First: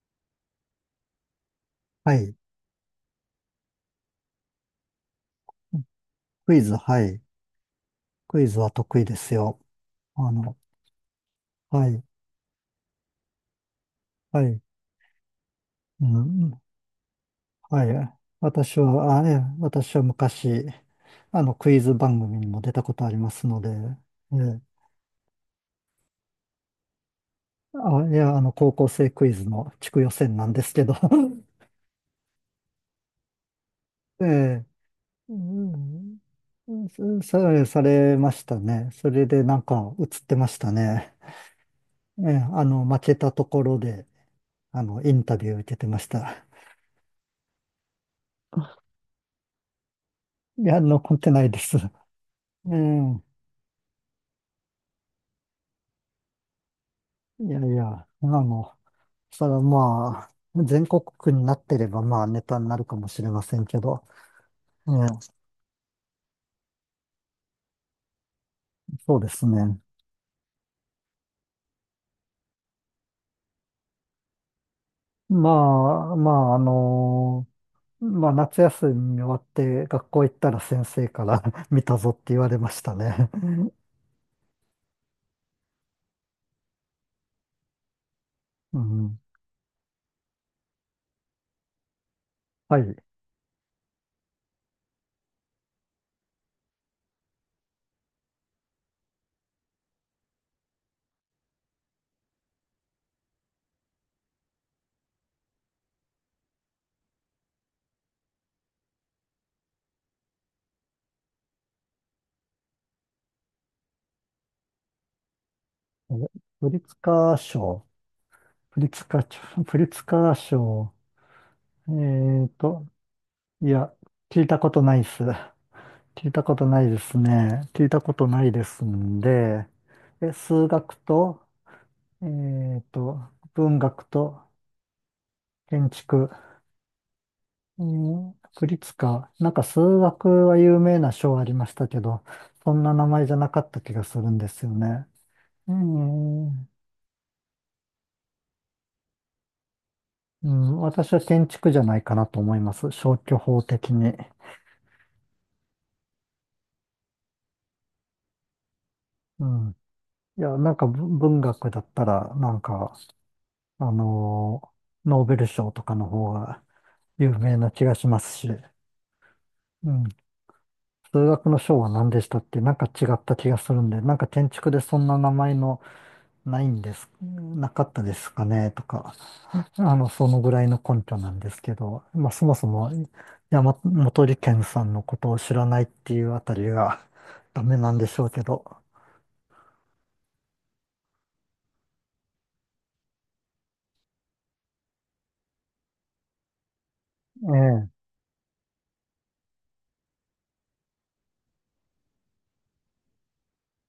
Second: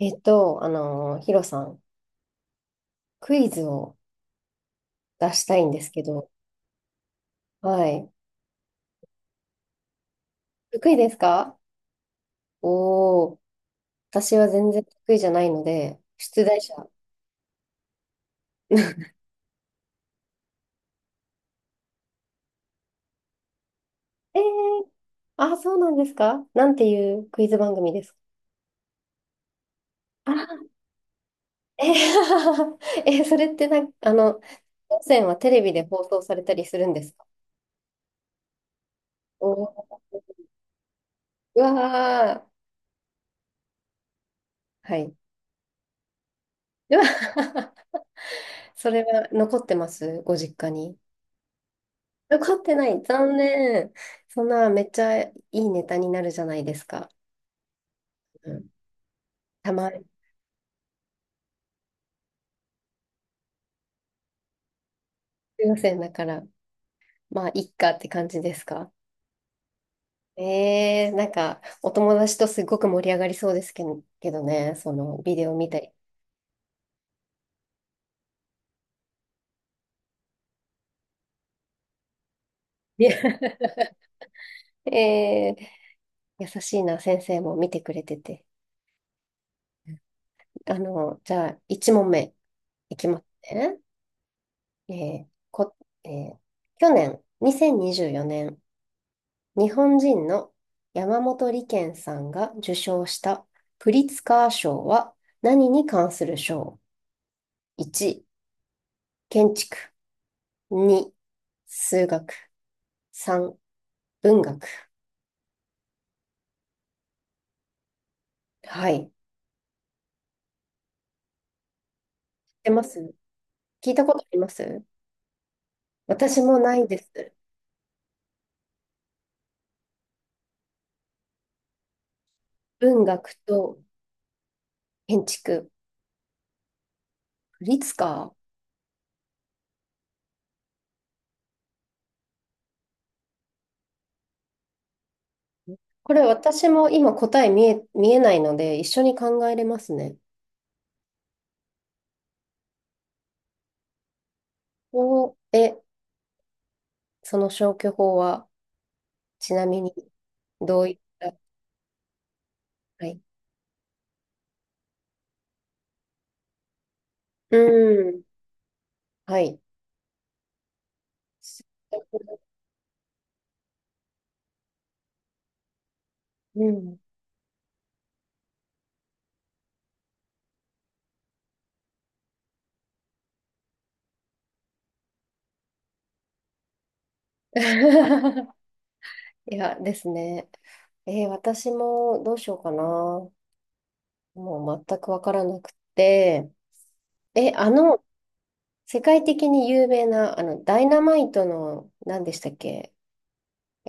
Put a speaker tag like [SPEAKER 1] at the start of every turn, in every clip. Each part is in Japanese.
[SPEAKER 1] ヒロさん、
[SPEAKER 2] はい。
[SPEAKER 1] クイズを出したいんですけど、
[SPEAKER 2] クイズ、はい。
[SPEAKER 1] はい。
[SPEAKER 2] クイズは得意ですよ。あの、
[SPEAKER 1] 得意ですか？
[SPEAKER 2] はい、
[SPEAKER 1] おー、私
[SPEAKER 2] は
[SPEAKER 1] は
[SPEAKER 2] い、
[SPEAKER 1] 全然得意じゃないので、
[SPEAKER 2] う
[SPEAKER 1] 出
[SPEAKER 2] ん、
[SPEAKER 1] 題者。
[SPEAKER 2] はい。私 は、あ、え、私は昔、クイズ番組にも出たことありますので、え
[SPEAKER 1] えー、
[SPEAKER 2] え。
[SPEAKER 1] あ、そうなんですか？なんていうクイズ番組で
[SPEAKER 2] あ、い
[SPEAKER 1] すか？
[SPEAKER 2] や、高校生クイズの地区予選なんで
[SPEAKER 1] あ、
[SPEAKER 2] すけど、
[SPEAKER 1] えー、それってなんか、
[SPEAKER 2] ええ、
[SPEAKER 1] 当選
[SPEAKER 2] う
[SPEAKER 1] はテレビで放
[SPEAKER 2] ん、
[SPEAKER 1] 送されたり
[SPEAKER 2] う
[SPEAKER 1] するんですか？
[SPEAKER 2] されましたね。それでなん
[SPEAKER 1] お
[SPEAKER 2] か
[SPEAKER 1] ー、
[SPEAKER 2] 映ってましたね。
[SPEAKER 1] うわ
[SPEAKER 2] ええ、
[SPEAKER 1] ー、
[SPEAKER 2] 負けたところで、
[SPEAKER 1] は
[SPEAKER 2] イ
[SPEAKER 1] い。
[SPEAKER 2] ンタビュー受けてました。
[SPEAKER 1] うわ、 それは残ってますご
[SPEAKER 2] い
[SPEAKER 1] 実家
[SPEAKER 2] や、
[SPEAKER 1] に？
[SPEAKER 2] 残ってないです。え
[SPEAKER 1] 残ってな
[SPEAKER 2] え。
[SPEAKER 1] い。残念。そんな、めっちゃいいネタになるじゃないですか。
[SPEAKER 2] いやいや、あ
[SPEAKER 1] うん、
[SPEAKER 2] の、それは
[SPEAKER 1] たまに、
[SPEAKER 2] まあ、全国区になってればまあネタになるかもしれませんけど、ええ。
[SPEAKER 1] 先選だから、まあ、いっかって感じですか？
[SPEAKER 2] そうですね。
[SPEAKER 1] なんか、お友達とすごく盛り上がりそうですけど、けどね、その、ビデ
[SPEAKER 2] ま
[SPEAKER 1] オ見たり。
[SPEAKER 2] あ、まあ、あの、まあ、夏休み終わって学校行ったら先生から 見たぞって言われました
[SPEAKER 1] いや、
[SPEAKER 2] ね。
[SPEAKER 1] えー、優しいな、先生も見てくれてて。
[SPEAKER 2] うん、
[SPEAKER 1] じゃあ、1問目
[SPEAKER 2] はい。
[SPEAKER 1] いきますね。えーこ、えー去年、2024年、日本人の山本理研さんが受賞したプリツカー賞は何に関する賞？ 1、建築。2、数学。3、文学。
[SPEAKER 2] え、プリツカー賞、プリ
[SPEAKER 1] は
[SPEAKER 2] ツ
[SPEAKER 1] い。知っ
[SPEAKER 2] カー賞、プリツカー賞、えー
[SPEAKER 1] てま
[SPEAKER 2] と、
[SPEAKER 1] す？
[SPEAKER 2] い
[SPEAKER 1] 聞
[SPEAKER 2] や、
[SPEAKER 1] いたことあり
[SPEAKER 2] 聞い
[SPEAKER 1] ま
[SPEAKER 2] たこと
[SPEAKER 1] す？
[SPEAKER 2] ないっす。聞い
[SPEAKER 1] 私
[SPEAKER 2] たこ
[SPEAKER 1] も
[SPEAKER 2] と
[SPEAKER 1] な
[SPEAKER 2] な
[SPEAKER 1] い
[SPEAKER 2] いで
[SPEAKER 1] で
[SPEAKER 2] す
[SPEAKER 1] す。
[SPEAKER 2] ね。聞いたことないですんで、え、数学と、えっ
[SPEAKER 1] 文
[SPEAKER 2] と、
[SPEAKER 1] 学
[SPEAKER 2] 文
[SPEAKER 1] と
[SPEAKER 2] 学と
[SPEAKER 1] 建築。
[SPEAKER 2] 建築、
[SPEAKER 1] プリ
[SPEAKER 2] う
[SPEAKER 1] ツカ
[SPEAKER 2] ん、
[SPEAKER 1] ー。
[SPEAKER 2] 国立か。なんか数学は有名な賞ありましたけど、そんな名前じゃなかった気がするんですよね。う
[SPEAKER 1] これ私
[SPEAKER 2] ん、
[SPEAKER 1] も今答え見えないので一緒に考えれますね。
[SPEAKER 2] うん、私は建築じゃないかなと思います。消去法的に。
[SPEAKER 1] お、え、その消去法は
[SPEAKER 2] う
[SPEAKER 1] ちな
[SPEAKER 2] ん。
[SPEAKER 1] みに
[SPEAKER 2] いや、なん
[SPEAKER 1] ど
[SPEAKER 2] か
[SPEAKER 1] ういっ
[SPEAKER 2] 文
[SPEAKER 1] た？
[SPEAKER 2] 文学だったら、なんか、
[SPEAKER 1] はい。
[SPEAKER 2] あのノーベル賞とかの方が、有
[SPEAKER 1] う
[SPEAKER 2] 名な気がしま
[SPEAKER 1] ん。
[SPEAKER 2] すし、
[SPEAKER 1] はい。
[SPEAKER 2] うん。数学の章は何でしたっけ、なんか違った気がするんで、なんか建築でそんな名前のな
[SPEAKER 1] う
[SPEAKER 2] いんで
[SPEAKER 1] ん。
[SPEAKER 2] す、なかったですかねとか、そのぐらいの根拠なんですけど、まあそもそも山本理研さんのことを知らないっていうあたりがダメなんでしょうけ ど、
[SPEAKER 1] いや、ですね。私もどうしようかな。もう全くわからなくて。え、
[SPEAKER 2] え
[SPEAKER 1] あ
[SPEAKER 2] え、
[SPEAKER 1] の、世界的に有名な、ダイナマイトの、何でしたっけ？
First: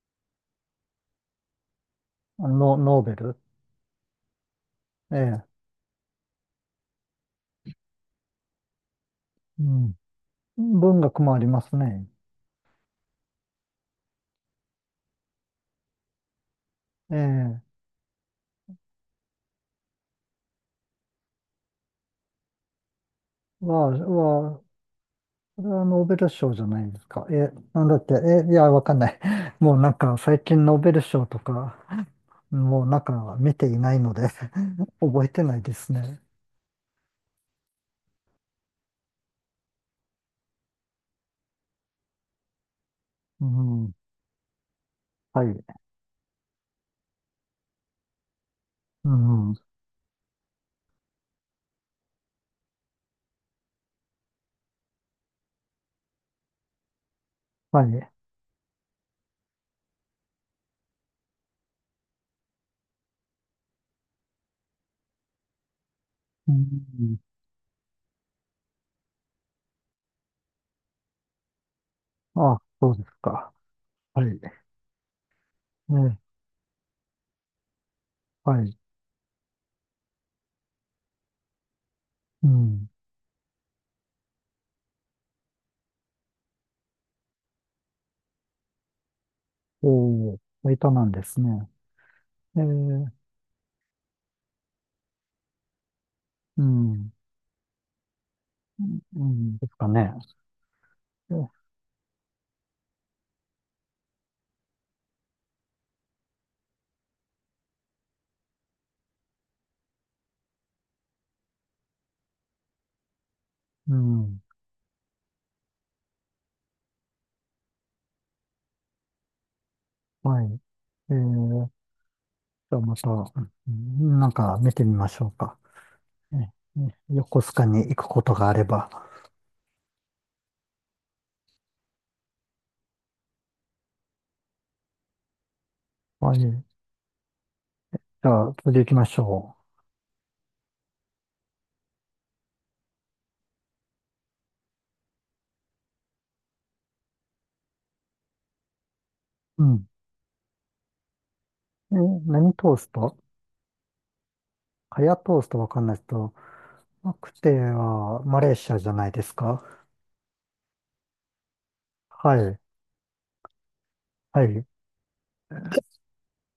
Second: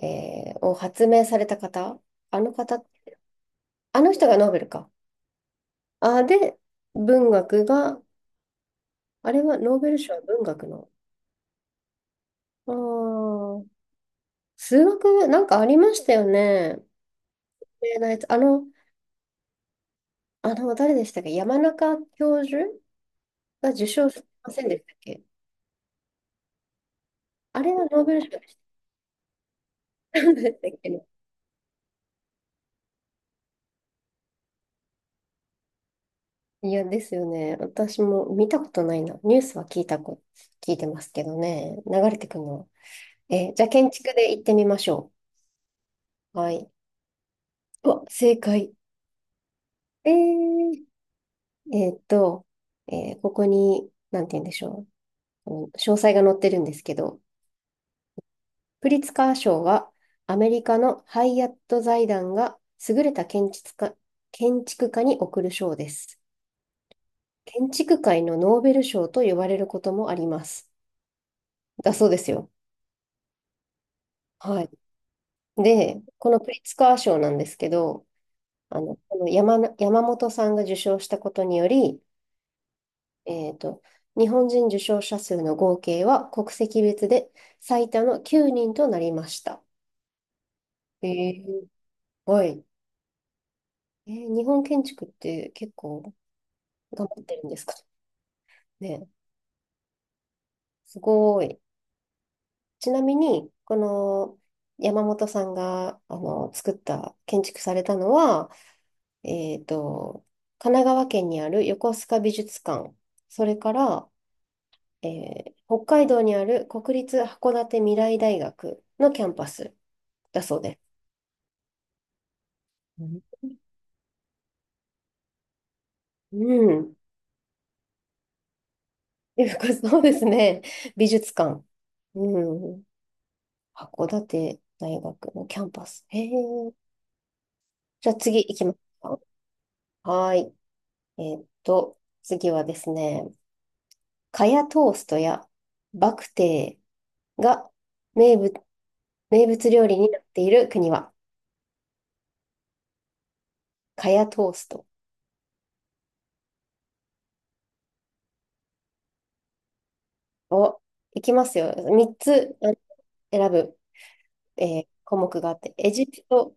[SPEAKER 1] を発明された方、あの
[SPEAKER 2] ノ、
[SPEAKER 1] 方、
[SPEAKER 2] ノーベル、
[SPEAKER 1] あの人がノーベルか。
[SPEAKER 2] ええ、
[SPEAKER 1] あ、で、文学が、あれは
[SPEAKER 2] う
[SPEAKER 1] ノーベ
[SPEAKER 2] ん。
[SPEAKER 1] ル賞は文学の。
[SPEAKER 2] 文学もありますね。
[SPEAKER 1] あー数学、なんかありましたよね。
[SPEAKER 2] ええ、
[SPEAKER 1] 有名なやつ。誰でしたっけ山中教授
[SPEAKER 2] は、
[SPEAKER 1] が受賞してま
[SPEAKER 2] は、
[SPEAKER 1] せんでしたっけ？
[SPEAKER 2] これはノーベル賞じゃないですか。え、
[SPEAKER 1] あれ
[SPEAKER 2] な
[SPEAKER 1] は
[SPEAKER 2] んだ
[SPEAKER 1] ノ
[SPEAKER 2] っ
[SPEAKER 1] ー
[SPEAKER 2] て、
[SPEAKER 1] ベル賞
[SPEAKER 2] え、
[SPEAKER 1] で
[SPEAKER 2] い
[SPEAKER 1] し
[SPEAKER 2] や、わかんない。もうなんか
[SPEAKER 1] たん
[SPEAKER 2] 最
[SPEAKER 1] でし
[SPEAKER 2] 近
[SPEAKER 1] たっ
[SPEAKER 2] ノー
[SPEAKER 1] け
[SPEAKER 2] ベル
[SPEAKER 1] ね？
[SPEAKER 2] 賞とか、もうなんか見ていないので 覚えてないですね。
[SPEAKER 1] いや、ですよね。私も見たことないな。ニュースは聞いてますけどね。流れてくるの。
[SPEAKER 2] う
[SPEAKER 1] じゃあ建
[SPEAKER 2] ん、
[SPEAKER 1] 築で行ってみましょ
[SPEAKER 2] はい。
[SPEAKER 1] う。はい。うわ、正解。
[SPEAKER 2] うん、
[SPEAKER 1] えー、えーっと、ここに、なんて言うんでしょう。この詳細が載ってるんですけど、
[SPEAKER 2] はい。
[SPEAKER 1] プリツカー賞は、アメリカのハイアット財団が優れた建築家に贈る賞です。
[SPEAKER 2] うん、
[SPEAKER 1] 建築界のノーベル賞と呼ばれることもあります。だそうですよ。
[SPEAKER 2] あ、そうですか。はい。
[SPEAKER 1] はい。で、
[SPEAKER 2] ね、
[SPEAKER 1] このプリツカー賞なんですけど、
[SPEAKER 2] はい。
[SPEAKER 1] この山本さんが受賞したことにより、
[SPEAKER 2] うん。
[SPEAKER 1] えっと、日本人受賞者数の合計は国籍別で最多の9人となりました。
[SPEAKER 2] おー、いたな
[SPEAKER 1] え
[SPEAKER 2] んです
[SPEAKER 1] ー
[SPEAKER 2] ね。
[SPEAKER 1] は
[SPEAKER 2] え
[SPEAKER 1] い。
[SPEAKER 2] ー、
[SPEAKER 1] 日本建築って結構
[SPEAKER 2] う
[SPEAKER 1] 頑
[SPEAKER 2] ん、
[SPEAKER 1] 張ってるんですかね。
[SPEAKER 2] うん、ですかね。
[SPEAKER 1] すご
[SPEAKER 2] え、
[SPEAKER 1] い。ちなみに、この山本さんが作った、建築されたのは、えっと、神奈川県にある横須賀美術館、それか
[SPEAKER 2] う
[SPEAKER 1] ら、
[SPEAKER 2] ん、
[SPEAKER 1] え北海道にある国立函館未来大学のキャンパスだ
[SPEAKER 2] は
[SPEAKER 1] そ
[SPEAKER 2] い。
[SPEAKER 1] うです。
[SPEAKER 2] えー、じゃあま
[SPEAKER 1] う
[SPEAKER 2] た、
[SPEAKER 1] ん
[SPEAKER 2] うん、なんか見てみましょうか。
[SPEAKER 1] う
[SPEAKER 2] ね、
[SPEAKER 1] ん。
[SPEAKER 2] ね、横須賀に行くことがあれば。
[SPEAKER 1] そうですね。美術館。うん。函館大学のキャンパス。へ
[SPEAKER 2] はい。じ
[SPEAKER 1] え。じゃあ次
[SPEAKER 2] ゃあ、
[SPEAKER 1] 行きま
[SPEAKER 2] 次
[SPEAKER 1] す
[SPEAKER 2] 行きま
[SPEAKER 1] か？
[SPEAKER 2] しょ
[SPEAKER 1] はーい。次はですね、カヤトーストやバクテーが名物、名
[SPEAKER 2] う。う
[SPEAKER 1] 物
[SPEAKER 2] ん。
[SPEAKER 1] 料理になっている国は？
[SPEAKER 2] え、何トースト、
[SPEAKER 1] カヤトースト
[SPEAKER 2] カヤトーストわかんないですけど、マクテはマレーシアじゃないですか。
[SPEAKER 1] を、いきますよ。3
[SPEAKER 2] は
[SPEAKER 1] つ
[SPEAKER 2] い。
[SPEAKER 1] あ、選ぶ、
[SPEAKER 2] はい。
[SPEAKER 1] 項目があって、エジプト、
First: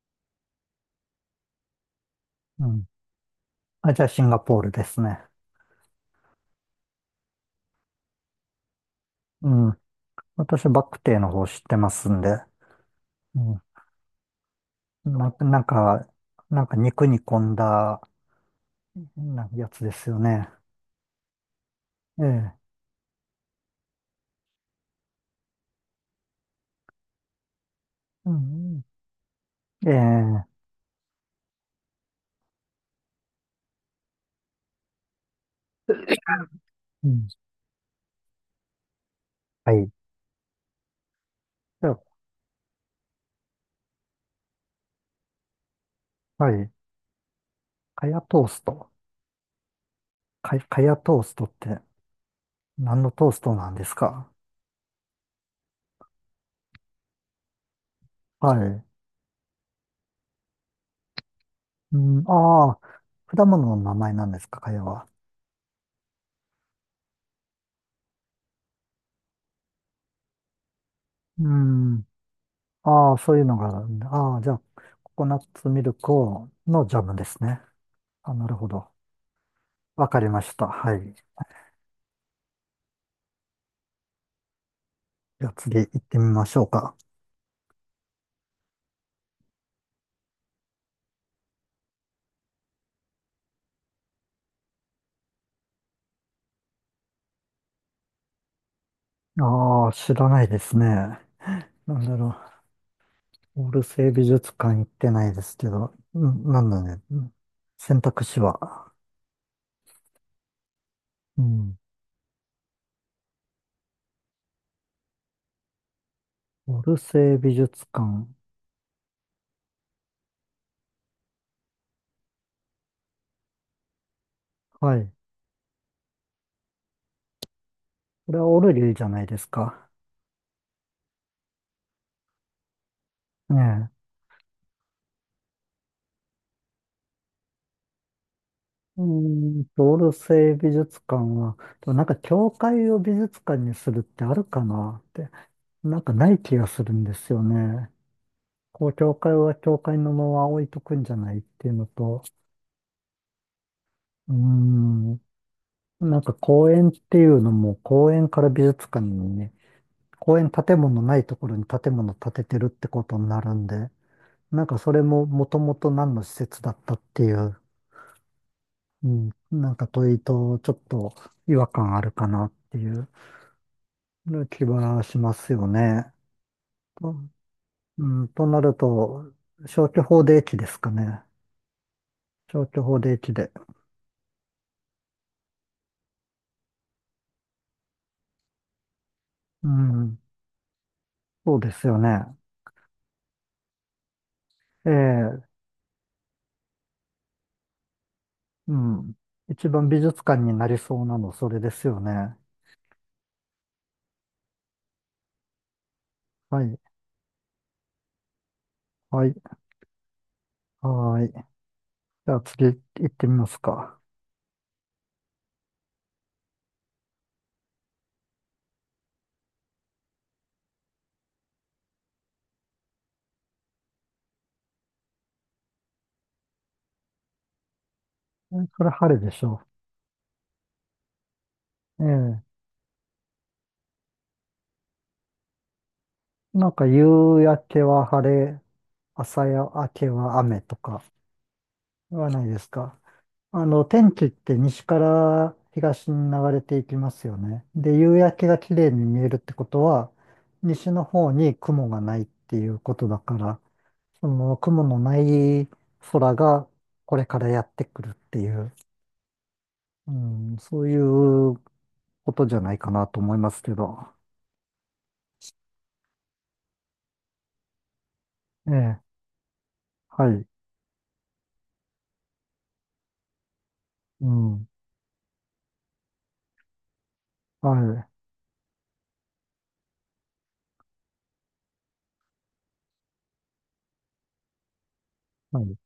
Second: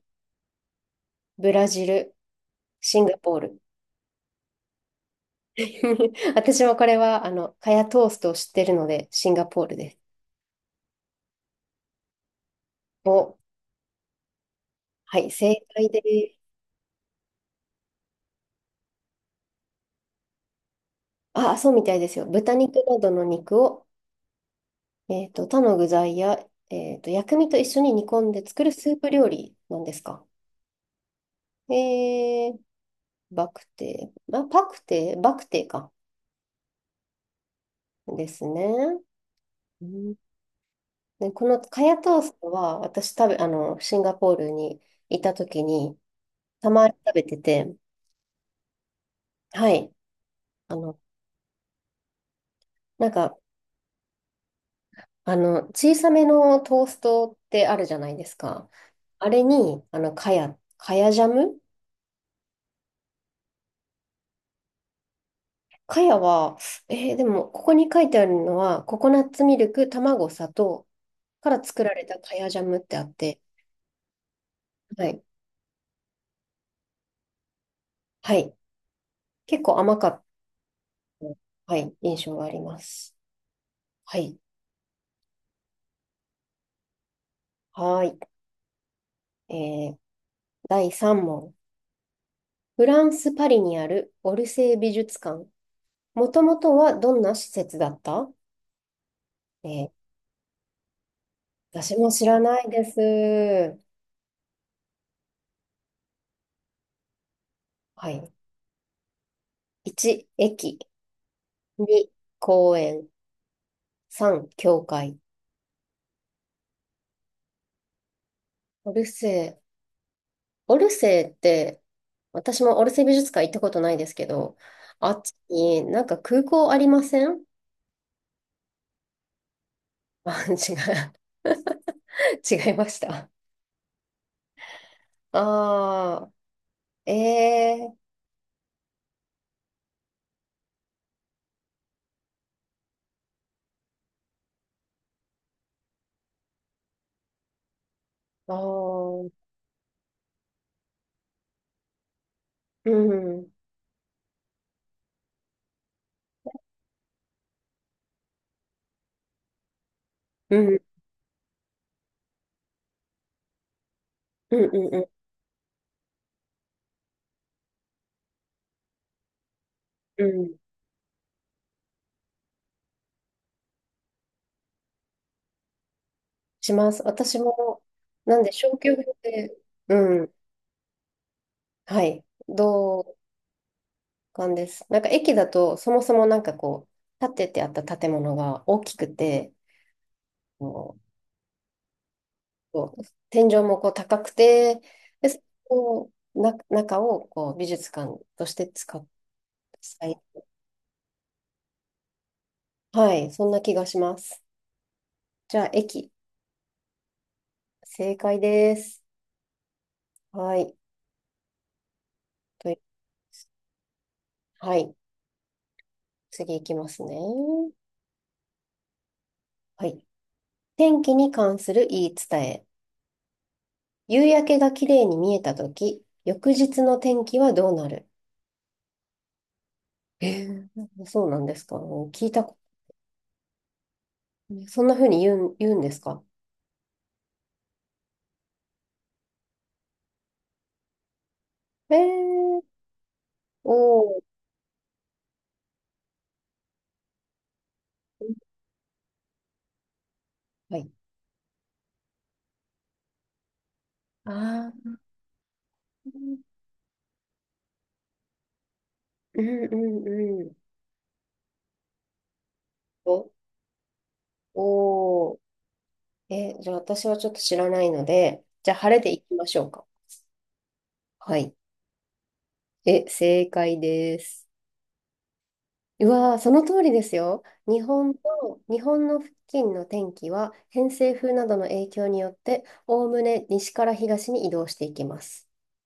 [SPEAKER 1] ブラジル、
[SPEAKER 2] うん。
[SPEAKER 1] シンガポール。
[SPEAKER 2] あ、じゃあ、シンガポールですね。
[SPEAKER 1] 私もこれは、カヤトーストを知ってるので、シンガ
[SPEAKER 2] う
[SPEAKER 1] ポール
[SPEAKER 2] ん。
[SPEAKER 1] です。
[SPEAKER 2] 私、バクテーの方知ってますんで。
[SPEAKER 1] を、
[SPEAKER 2] うん。
[SPEAKER 1] は
[SPEAKER 2] な、
[SPEAKER 1] い、正
[SPEAKER 2] なん
[SPEAKER 1] 解で
[SPEAKER 2] か、
[SPEAKER 1] す。
[SPEAKER 2] なんか肉煮込んだ、なやつですよね。
[SPEAKER 1] あ、そうみたいです
[SPEAKER 2] え
[SPEAKER 1] よ。豚
[SPEAKER 2] え。
[SPEAKER 1] 肉などの肉を他の具材や、薬味と一緒に煮込
[SPEAKER 2] う
[SPEAKER 1] んで作る
[SPEAKER 2] ん。
[SPEAKER 1] スープ料理なん
[SPEAKER 2] え
[SPEAKER 1] ですか？
[SPEAKER 2] え。
[SPEAKER 1] えー、バクテー、あ、パクテー、バクテーか。
[SPEAKER 2] うん。
[SPEAKER 1] ですね。
[SPEAKER 2] は
[SPEAKER 1] う
[SPEAKER 2] い。
[SPEAKER 1] ん。で、このカ
[SPEAKER 2] じゃ
[SPEAKER 1] ヤ
[SPEAKER 2] あ、
[SPEAKER 1] トーストは、私食べ、あの、シンガポールにいた時に、
[SPEAKER 2] はい。
[SPEAKER 1] たまに食べてて、
[SPEAKER 2] カヤトースト。
[SPEAKER 1] はい。
[SPEAKER 2] か、
[SPEAKER 1] あ
[SPEAKER 2] かや
[SPEAKER 1] の、
[SPEAKER 2] トーストって何
[SPEAKER 1] な
[SPEAKER 2] の
[SPEAKER 1] ん
[SPEAKER 2] トー
[SPEAKER 1] か、
[SPEAKER 2] ストなんですか？
[SPEAKER 1] 小さめのトーストってあるじゃないです
[SPEAKER 2] は
[SPEAKER 1] か。
[SPEAKER 2] い。
[SPEAKER 1] あれに、カヤジャム。
[SPEAKER 2] うん、ああ、果物の名前なんですか、かやは。
[SPEAKER 1] かやは、でも、ここに書いてあるのは、ココナッツミルク、卵、砂糖
[SPEAKER 2] う
[SPEAKER 1] から作ら
[SPEAKER 2] ん。
[SPEAKER 1] れたかやジャムってあっ
[SPEAKER 2] ああ、そう
[SPEAKER 1] て、
[SPEAKER 2] いうのがあるんだ。ああ、じゃあ、
[SPEAKER 1] は
[SPEAKER 2] コ
[SPEAKER 1] い。
[SPEAKER 2] コナッツミルクをのジャムですね。あ、
[SPEAKER 1] は
[SPEAKER 2] な
[SPEAKER 1] い。
[SPEAKER 2] るほど。
[SPEAKER 1] 結構甘か
[SPEAKER 2] わか
[SPEAKER 1] っ
[SPEAKER 2] りました。はい。
[SPEAKER 1] た、はい、印象があります。はい。
[SPEAKER 2] じゃあ次行ってみましょうか。
[SPEAKER 1] はーい。第3問。フランス・パリにあるオルセー美術館。もともとはどんな施設だった？え
[SPEAKER 2] ああ、
[SPEAKER 1] ー
[SPEAKER 2] 知らないですね。
[SPEAKER 1] 私
[SPEAKER 2] なん
[SPEAKER 1] も
[SPEAKER 2] だ
[SPEAKER 1] 知
[SPEAKER 2] ろ
[SPEAKER 1] らないで
[SPEAKER 2] う。オ
[SPEAKER 1] す。
[SPEAKER 2] ルセイ美術館行ってないですけど、うん、なんだね。うん、選
[SPEAKER 1] は
[SPEAKER 2] 択
[SPEAKER 1] い。
[SPEAKER 2] 肢は。
[SPEAKER 1] 1、駅。
[SPEAKER 2] うん。
[SPEAKER 1] 2、公園。3、教会。
[SPEAKER 2] オルセイ美術館。
[SPEAKER 1] オルセーオルセーって、私もオルセー美術館行ったことないですけど、
[SPEAKER 2] は
[SPEAKER 1] あ
[SPEAKER 2] い。
[SPEAKER 1] っちになんか空港ありません？
[SPEAKER 2] これはオルリーじゃないですか。
[SPEAKER 1] あ、違う。違いました。
[SPEAKER 2] ね。え。
[SPEAKER 1] ああ、ええ、
[SPEAKER 2] うーんと、オルセイ美術館は、でもなんか教会を美術館にするってあるかなって、なんかない気がするんですよね。
[SPEAKER 1] ああ
[SPEAKER 2] こう、教
[SPEAKER 1] ー、
[SPEAKER 2] 会は教会のまま置いとくんじゃないっていうのと、
[SPEAKER 1] うん、うん、
[SPEAKER 2] うーん、なんか公園っていうのも、公園から美術館にね、公園
[SPEAKER 1] う
[SPEAKER 2] 建
[SPEAKER 1] ん、
[SPEAKER 2] 物ないところに建物建ててるってことになるんで、
[SPEAKER 1] う
[SPEAKER 2] な
[SPEAKER 1] ん、
[SPEAKER 2] んかそ
[SPEAKER 1] う
[SPEAKER 2] れ
[SPEAKER 1] ん、
[SPEAKER 2] ももともと何の施設だったっていう。うん、なんか問い
[SPEAKER 1] うん。
[SPEAKER 2] とちょっと違和感あるかなっていう気はしますよね。
[SPEAKER 1] します。
[SPEAKER 2] と、
[SPEAKER 1] 私も、
[SPEAKER 2] うん、
[SPEAKER 1] なん
[SPEAKER 2] と
[SPEAKER 1] で、
[SPEAKER 2] なる
[SPEAKER 1] 小休業
[SPEAKER 2] と、
[SPEAKER 1] で、
[SPEAKER 2] 消去法
[SPEAKER 1] うん、
[SPEAKER 2] で駅ですかね。
[SPEAKER 1] はい、
[SPEAKER 2] 消去法で
[SPEAKER 1] 同
[SPEAKER 2] 駅で。
[SPEAKER 1] 感です。なんか駅だと、そもそもなんかこう、建ててあった建物が大きくて、
[SPEAKER 2] うん、そうですよね。
[SPEAKER 1] こう天井もこう高くて、
[SPEAKER 2] え
[SPEAKER 1] で、そ
[SPEAKER 2] え、
[SPEAKER 1] こをな、中をこう美術館として
[SPEAKER 2] う
[SPEAKER 1] 使って、
[SPEAKER 2] ん。一番美
[SPEAKER 1] はい、
[SPEAKER 2] 術館になりそうなの、それですよね。
[SPEAKER 1] はいそんな気がします。じゃあ、駅、
[SPEAKER 2] はい、
[SPEAKER 1] 正解です。
[SPEAKER 2] はい、
[SPEAKER 1] はい。
[SPEAKER 2] はい。じゃあ次
[SPEAKER 1] とい
[SPEAKER 2] 行ってみますか。
[SPEAKER 1] はい。次いきますね。はい。天気に関する言い伝え。夕焼けが綺麗に見えたとき、翌日の天気はどうなる？
[SPEAKER 2] え、それ晴れでしょ
[SPEAKER 1] そうなんですか？
[SPEAKER 2] う。
[SPEAKER 1] 聞い
[SPEAKER 2] え
[SPEAKER 1] たこと、そんな風に言うんですか？
[SPEAKER 2] え、なんか夕焼けは晴れ、朝焼けは雨とか。
[SPEAKER 1] え
[SPEAKER 2] はないで
[SPEAKER 1] ー、
[SPEAKER 2] すか。あの、天
[SPEAKER 1] お
[SPEAKER 2] 気っ
[SPEAKER 1] ー、
[SPEAKER 2] て西から東に流れていきますよね。で、夕焼けが綺麗に見えるってことは、
[SPEAKER 1] はい。
[SPEAKER 2] 西の方に雲がないっていうことだから、その
[SPEAKER 1] あ
[SPEAKER 2] 雲の
[SPEAKER 1] あ。
[SPEAKER 2] ない空がこれからやってくるっていう、
[SPEAKER 1] うんう
[SPEAKER 2] う
[SPEAKER 1] んうん。
[SPEAKER 2] ん、そういうことじゃないかなと
[SPEAKER 1] お、
[SPEAKER 2] 思いますけど。
[SPEAKER 1] おー。じゃあ私はちょっと知らないので、じ
[SPEAKER 2] え
[SPEAKER 1] ゃあ晴れで
[SPEAKER 2] え、
[SPEAKER 1] いきましょうか。
[SPEAKER 2] はい、
[SPEAKER 1] はい。正解で
[SPEAKER 2] う
[SPEAKER 1] す。
[SPEAKER 2] ん、
[SPEAKER 1] うわー、その通りですよ。
[SPEAKER 2] は
[SPEAKER 1] 日本
[SPEAKER 2] い、
[SPEAKER 1] の、日本の付近の天気は偏西風などの影響によって、おおむね西から東に移動していきます。
[SPEAKER 2] はい。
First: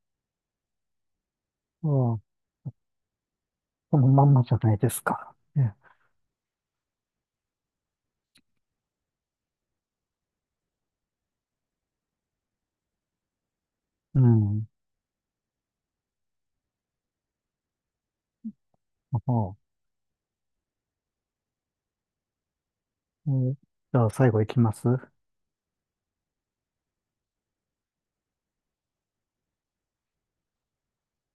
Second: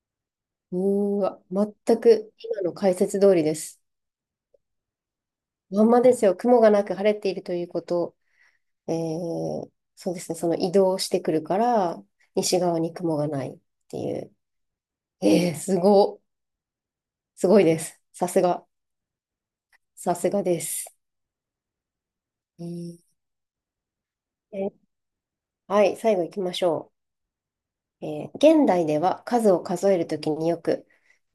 [SPEAKER 1] うーわ、
[SPEAKER 2] あ
[SPEAKER 1] 全
[SPEAKER 2] あ、こ
[SPEAKER 1] く今の解説通りです。
[SPEAKER 2] のまんまじゃないですか。ええ、
[SPEAKER 1] まんまですよ。雲がなく晴れているということ。えー、そうですね、その移動してくるから、西側に雲がないってい
[SPEAKER 2] う
[SPEAKER 1] う。
[SPEAKER 2] ん、
[SPEAKER 1] えー、すご、すごいです。
[SPEAKER 2] ああ、
[SPEAKER 1] さすがです。えー
[SPEAKER 2] う、じゃあ最後いき
[SPEAKER 1] え
[SPEAKER 2] ます。
[SPEAKER 1] はい、最後行きましょう。現代では数を数えるときによく、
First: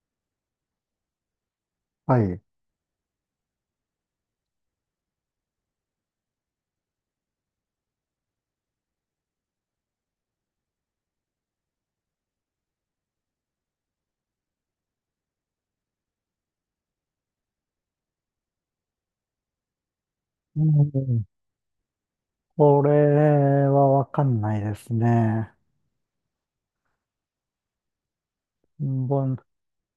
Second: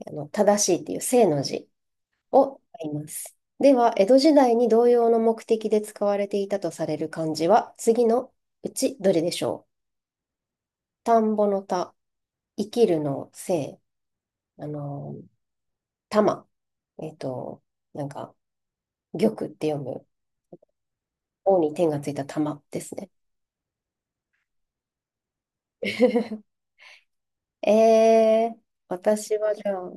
[SPEAKER 1] 正しいっていう正の字
[SPEAKER 2] はい。
[SPEAKER 1] を使います。では、江戸時代に同様の目的で使われていたとされる漢字は、次のうちどれでしょう。田んぼの田、生きるの生、あの、玉。えっと、なんか、玉って読む。
[SPEAKER 2] うん、
[SPEAKER 1] 王に天がついた玉
[SPEAKER 2] こ
[SPEAKER 1] ですね。
[SPEAKER 2] れはわかんないですね。
[SPEAKER 1] えー、
[SPEAKER 2] ぼん、
[SPEAKER 1] 私はじゃあ、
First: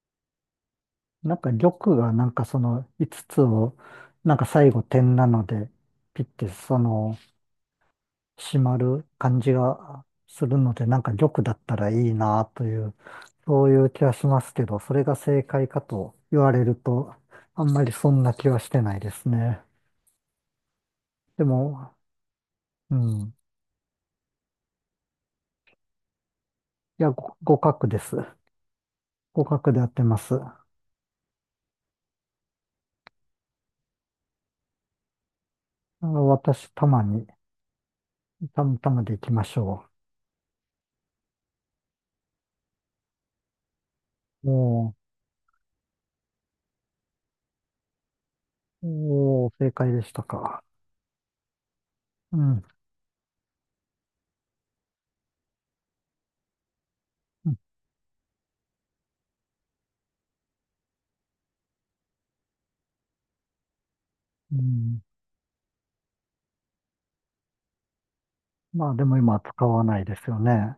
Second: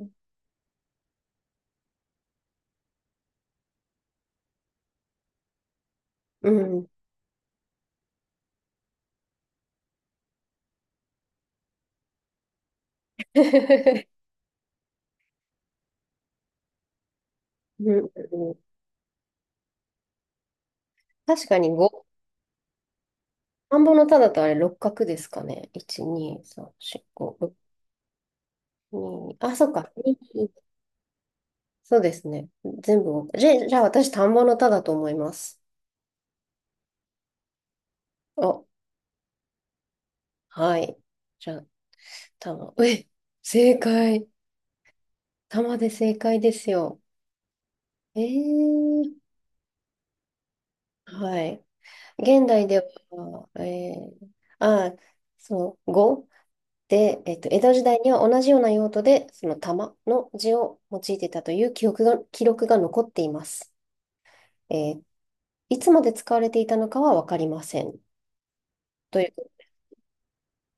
[SPEAKER 2] なんか玉がなんかその5つつを、なんか最後点なので、ピッて
[SPEAKER 1] うん。
[SPEAKER 2] そ
[SPEAKER 1] うん
[SPEAKER 2] の閉まる感じがするので、なんか玉だったらいいなという、そういう気はしますけど、それが正解かと言われると、あんま
[SPEAKER 1] う
[SPEAKER 2] りそ
[SPEAKER 1] ん
[SPEAKER 2] んな気
[SPEAKER 1] う
[SPEAKER 2] は
[SPEAKER 1] ん、
[SPEAKER 2] してないですね。で
[SPEAKER 1] 確かに
[SPEAKER 2] も、
[SPEAKER 1] 5。
[SPEAKER 2] うん。い
[SPEAKER 1] 田んぼのただとあれ六角ですかね？1、2、3、4、
[SPEAKER 2] や、
[SPEAKER 1] 5、6、
[SPEAKER 2] ご互角です。
[SPEAKER 1] 2、
[SPEAKER 2] 互
[SPEAKER 1] あ、そ
[SPEAKER 2] 角
[SPEAKER 1] っ
[SPEAKER 2] でや
[SPEAKER 1] か。
[SPEAKER 2] ってま
[SPEAKER 1] に
[SPEAKER 2] す。あ
[SPEAKER 1] そうですね。全部五じゃ、じゃあ私、田んぼのただと思います。
[SPEAKER 2] の私、たまに、た
[SPEAKER 1] お、
[SPEAKER 2] またまでいきましょ
[SPEAKER 1] はい。じゃあ、玉。正解。
[SPEAKER 2] う。おー。
[SPEAKER 1] 玉で正解ですよ。えー、
[SPEAKER 2] おー、正解でしたか。
[SPEAKER 1] はい。
[SPEAKER 2] う
[SPEAKER 1] 現
[SPEAKER 2] ん。う
[SPEAKER 1] 代では、あ、その語で、えっと、
[SPEAKER 2] ん、
[SPEAKER 1] 江戸時代には同じような用途で、その玉の字を用いていたという記憶が、記録が残っています。
[SPEAKER 2] う
[SPEAKER 1] え
[SPEAKER 2] ん、
[SPEAKER 1] ーいつまで使われていたのかはわかりません。
[SPEAKER 2] まあでも
[SPEAKER 1] とい
[SPEAKER 2] 今は
[SPEAKER 1] う、
[SPEAKER 2] 使わないですよね。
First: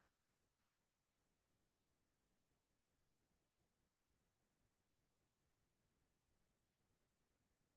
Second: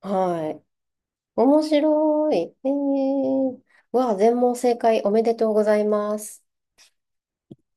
[SPEAKER 1] はい。面白い。わあ、全問正解おめでとうございます。